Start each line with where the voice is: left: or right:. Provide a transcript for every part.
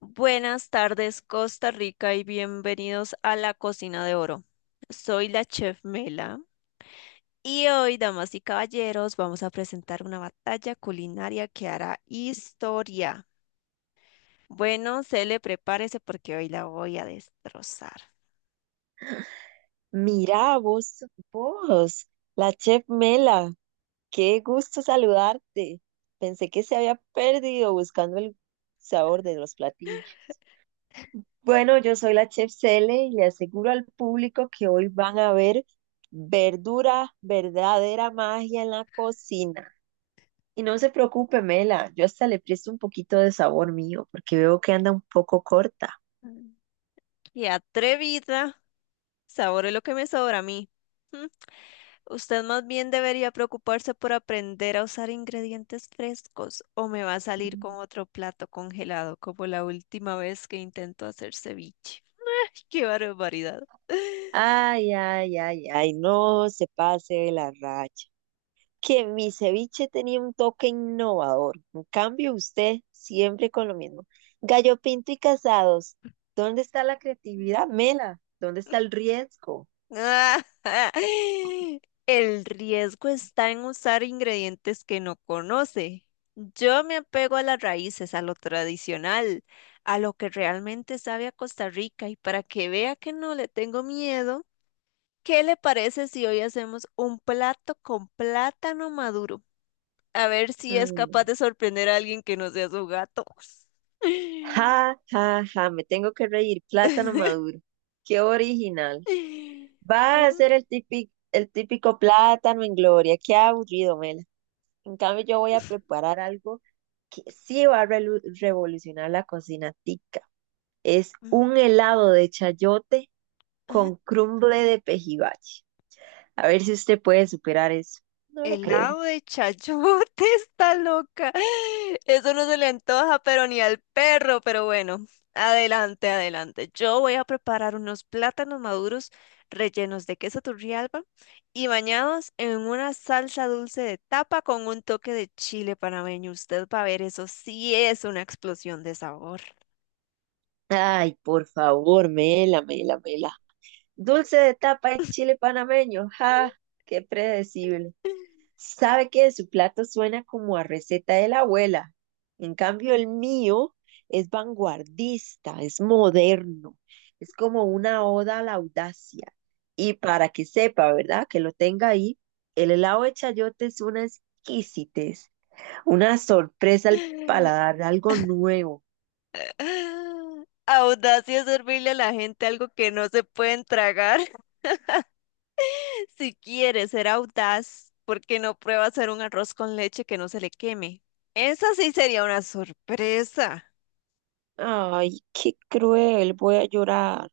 left: Buenas tardes, Costa Rica, y bienvenidos a la Cocina de Oro. Soy la chef Mela y hoy, damas y caballeros, vamos a presentar una batalla culinaria que hará historia. Bueno, se le prepárese porque hoy la voy a destrozar.
right: Mirá, vos, vos, la chef Mela, qué gusto saludarte. Pensé que se había perdido buscando el sabor de los platillos. Bueno, yo soy la chef Cele y le aseguro al público que hoy van a ver verdadera magia en la cocina. Y no se preocupe, Mela, yo hasta le presto un poquito de sabor mío porque veo que anda un poco corta.
left: Mm. ¡Qué atrevida! Sabore lo que me sobra a mí. Usted más bien debería preocuparse por aprender a usar ingredientes frescos o me va a salir con otro plato congelado como la última vez que intentó hacer ceviche. ¡Qué barbaridad!
right: Ay, ay, ay, ay, no se pase de la raya, que mi ceviche tenía un toque innovador. En cambio, usted siempre con lo mismo. Gallo Pinto y Casados, ¿dónde está la creatividad, Mela? ¿Dónde está el riesgo?
left: El riesgo está en usar ingredientes que no conoce. Yo me apego a las raíces, a lo tradicional, a lo que realmente sabe a Costa Rica y para que vea que no le tengo miedo. ¿Qué le parece si hoy hacemos un plato con plátano maduro? A ver si es capaz
right: Mm,
left: de sorprender a alguien que no sea su gato.
right: Ja, ja, ja, me tengo que reír. Plátano maduro. Qué original. Va a
left: Ah,
right: ser el típico plátano en gloria. Qué aburrido, Mela. En cambio, yo voy a preparar algo que sí va a revolucionar la cocina tica. Es un helado de chayote
left: mm,
right: con crumble de pejibache. A ver si usted puede superar eso. No lo
left: Helado
right: creo.
left: de chayote está loca. Eso no se le antoja, pero ni al perro, pero bueno, adelante, adelante. Yo voy a preparar unos plátanos maduros rellenos de queso turrialba y bañados en una salsa dulce de tapa con un toque de chile panameño. Usted va a ver, eso sí es una explosión de sabor.
right: Ay, por favor, mela. Dulce de tapa y chile panameño. ¡Ja! ¡Qué predecible! Sabe que de su plato suena como a receta de la abuela. En cambio, el mío es vanguardista, es moderno, es como una oda a la audacia. Y para que sepa, ¿verdad? Que lo tenga ahí, el helado de chayote es una exquisitez. Una sorpresa al paladar, algo nuevo.
left: Audacia es servirle a la gente algo que no se pueden tragar. Si quieres ser audaz, ¿por qué no prueba hacer un arroz con leche que no se le queme? Esa sí sería una sorpresa.
right: Ay, qué cruel, voy a llorar.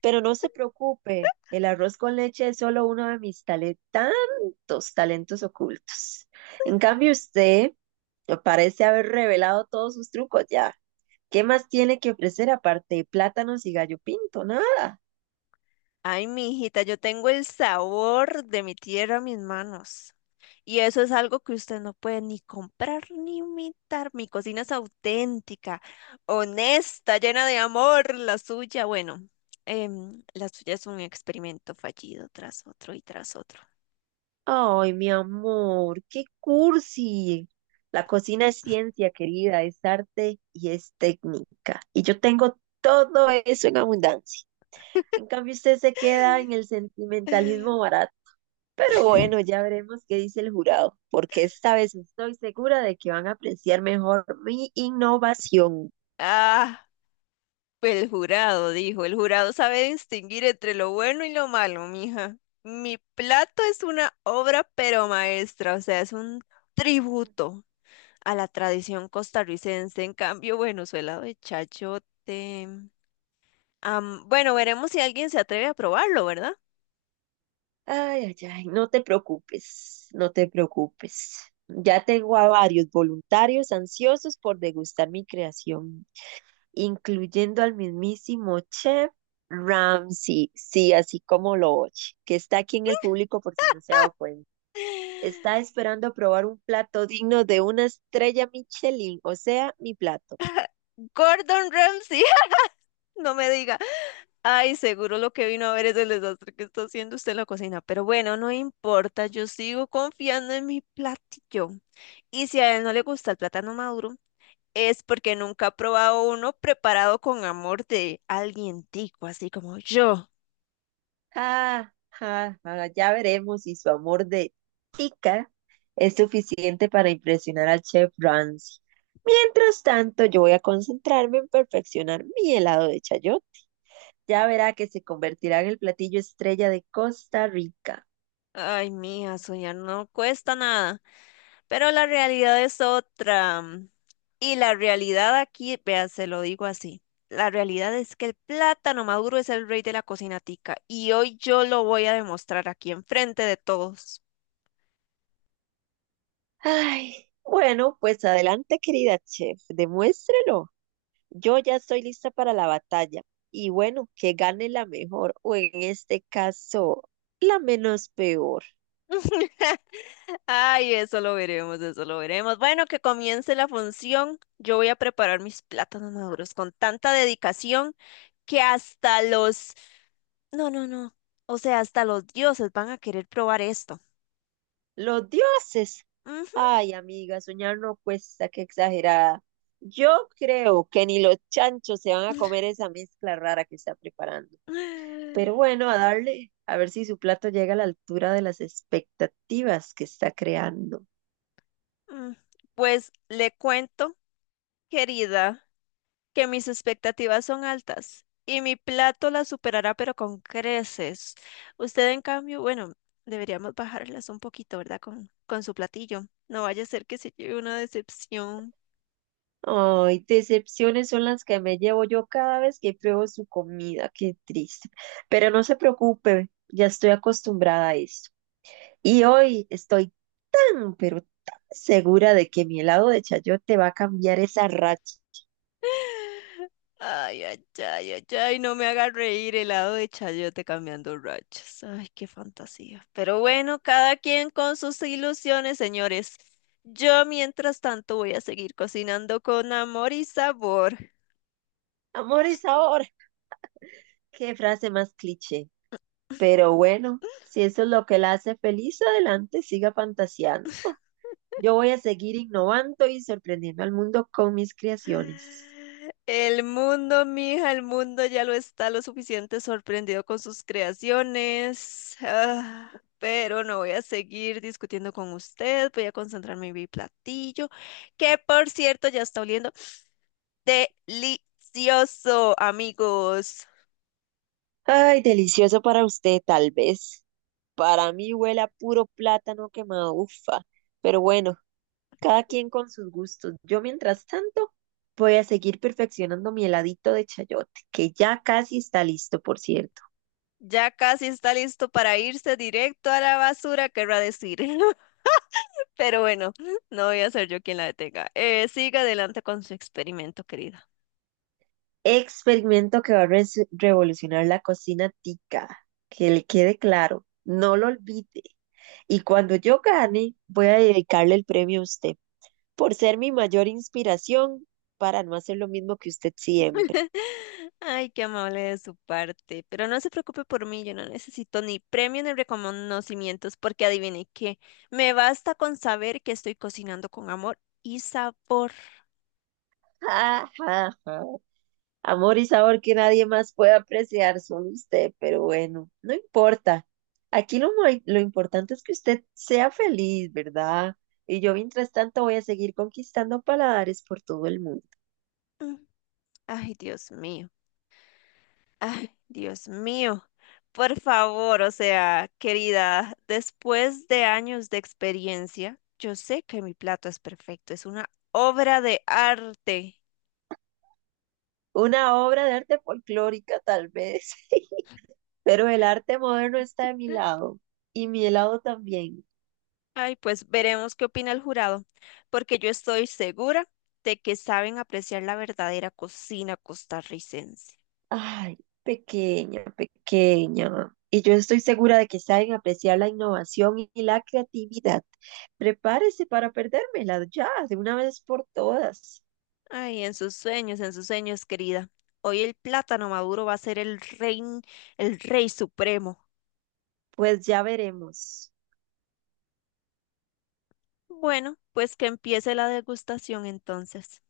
right: Pero no se preocupe, el arroz con leche es solo uno de mis tantos talentos ocultos. En cambio, usted parece haber revelado todos sus trucos ya. ¿Qué más tiene que ofrecer aparte de plátanos y gallo pinto? Nada.
left: Ay, mi hijita, yo tengo el sabor de mi tierra en mis manos. Y eso es algo que usted no puede ni comprar ni imitar. Mi cocina es auténtica, honesta, llena de amor. La suya, bueno, la suya es un experimento fallido tras otro y tras otro.
right: Ay, mi amor, qué cursi. La cocina es ciencia, querida, es arte y es técnica. Y yo tengo todo eso en abundancia. En cambio, usted se queda en el sentimentalismo barato. Pero bueno, ya veremos qué dice el jurado, porque esta vez estoy segura de que van a apreciar mejor mi innovación.
left: Ah. Pues, el jurado sabe distinguir entre lo bueno y lo malo, mija. Mi plato es una obra pero maestra, o sea, es un tributo a la tradición costarricense. En cambio, bueno, suela de chayote. Bueno, veremos si alguien se atreve a probarlo, ¿verdad?
right: Ay, ay, ay, no te preocupes, no te preocupes. Ya tengo a varios voluntarios ansiosos por degustar mi creación, incluyendo al mismísimo chef Ramsay, sí, así como lo oye, que está aquí en el público por si no se ha dado cuenta. Está esperando probar un plato digno de una estrella Michelin, o sea, mi plato.
left: Gordon Ramsay, no me diga. Ay, seguro lo que vino a ver es el desastre que está haciendo usted en la cocina. Pero bueno, no importa, yo sigo confiando en mi platillo. Y si a él no le gusta el plátano maduro, es porque nunca ha probado uno preparado con amor de alguien tico, así como yo.
right: Ah, ya veremos si su amor de tica es suficiente para impresionar al chef Ramsay. Mientras tanto, yo voy a concentrarme en perfeccionar mi helado de chayote. Ya verá que se convertirá en el platillo estrella de Costa Rica.
left: Ay, mija, soñar no cuesta nada, pero la realidad es otra. Y la realidad aquí, vea, se lo digo así. La realidad es que el plátano maduro es el rey de la cocina tica y hoy yo lo voy a demostrar aquí enfrente de todos.
right: Ay, bueno, pues adelante, querida chef, demuéstrelo. Yo ya estoy lista para la batalla. Y bueno, que gane la mejor, o en este caso, la menos peor.
left: Ay, eso lo veremos, eso lo veremos. Bueno, que comience la función. Yo voy a preparar mis plátanos maduros con tanta dedicación que No, no, no. O sea, hasta los dioses van a querer probar esto.
right: Los dioses.
left: Ujú.
right: Ay, amiga, soñar no cuesta, qué exagerada. Yo creo que ni los chanchos se van a comer esa mezcla rara que está preparando. Pero bueno, a darle, a ver si su plato llega a la altura de las expectativas que está creando.
left: Mm, Pues le cuento, querida. Que mis expectativas son altas y mi plato las superará, pero con creces. Usted, en cambio, bueno, deberíamos bajarlas un poquito, ¿verdad? Con su platillo. No vaya a ser que se lleve una decepción.
right: Ay, decepciones son las que me llevo yo cada vez que pruebo su comida, qué triste. Pero no se preocupe, ya estoy acostumbrada a esto. Y hoy estoy tan, pero tan segura de que mi helado de chayote va a cambiar esa racha.
left: Ay, ay, ay, ay, ay, no me haga reír helado de chayote cambiando rachas. Ay, qué fantasía. Pero bueno, cada quien con sus ilusiones, señores. Yo, mientras tanto, voy a seguir cocinando con amor y sabor.
right: Amor y sabor, qué frase más cliché. Pero bueno, si eso es lo que la hace feliz, adelante, siga fantaseando. Yo voy a seguir innovando y sorprendiendo al mundo con mis creaciones.
left: El mundo, mija, el mundo ya lo está lo suficiente sorprendido con sus creaciones. Pero no voy a seguir discutiendo con usted. Voy a concentrarme en mi platillo, que por cierto ya está oliendo delicioso, amigos.
right: Ay, delicioso para usted, tal vez. Para mí huele a puro plátano quemado, ufa. Pero bueno, cada quien con sus gustos. Yo, mientras tanto, voy a seguir perfeccionando mi heladito de chayote, que ya casi está listo, por cierto.
left: Ya casi está listo para irse directo a la basura, querrá decir. Pero bueno, no voy a ser yo quien la detenga. Siga adelante con su experimento, querida.
right: Experimento que va a revolucionar la cocina tica. Que le quede claro, no lo olvide. Y cuando yo gane, voy a dedicarle el premio a usted, por ser mi mayor inspiración para no hacer lo mismo que usted siempre.
left: Ay, qué amable de su parte. Pero no se preocupe por mí, yo no necesito ni premio ni reconocimientos, porque adivine qué, me basta con saber que estoy cocinando con amor y sabor.
right: Ja, ja, ja. Amor y sabor que nadie más puede apreciar, solo usted, pero bueno, no importa. Aquí lo importante es que usted sea feliz, ¿verdad? Y yo mientras tanto voy a seguir conquistando paladares por todo el mundo.
left: Mm, Ay, Dios mío. Ay, Dios mío. Por favor, o sea, querida, después de años de experiencia, yo sé que mi plato es perfecto, es una obra de arte.
right: Una obra de arte folclórica, tal vez, pero el arte moderno está de mi lado y mi helado también.
left: Ay, pues veremos qué opina el jurado, porque yo estoy segura de que saben apreciar la verdadera cocina costarricense.
right: Ay, pequeña, pequeña. Y yo estoy segura de que saben apreciar la innovación y la creatividad. Prepárese para perdérmela ya, de una vez por todas.
left: Ay, en sus sueños, querida. Hoy el plátano maduro va a ser el rey supremo.
right: Pues ya veremos.
left: Bueno, pues que empiece la degustación entonces.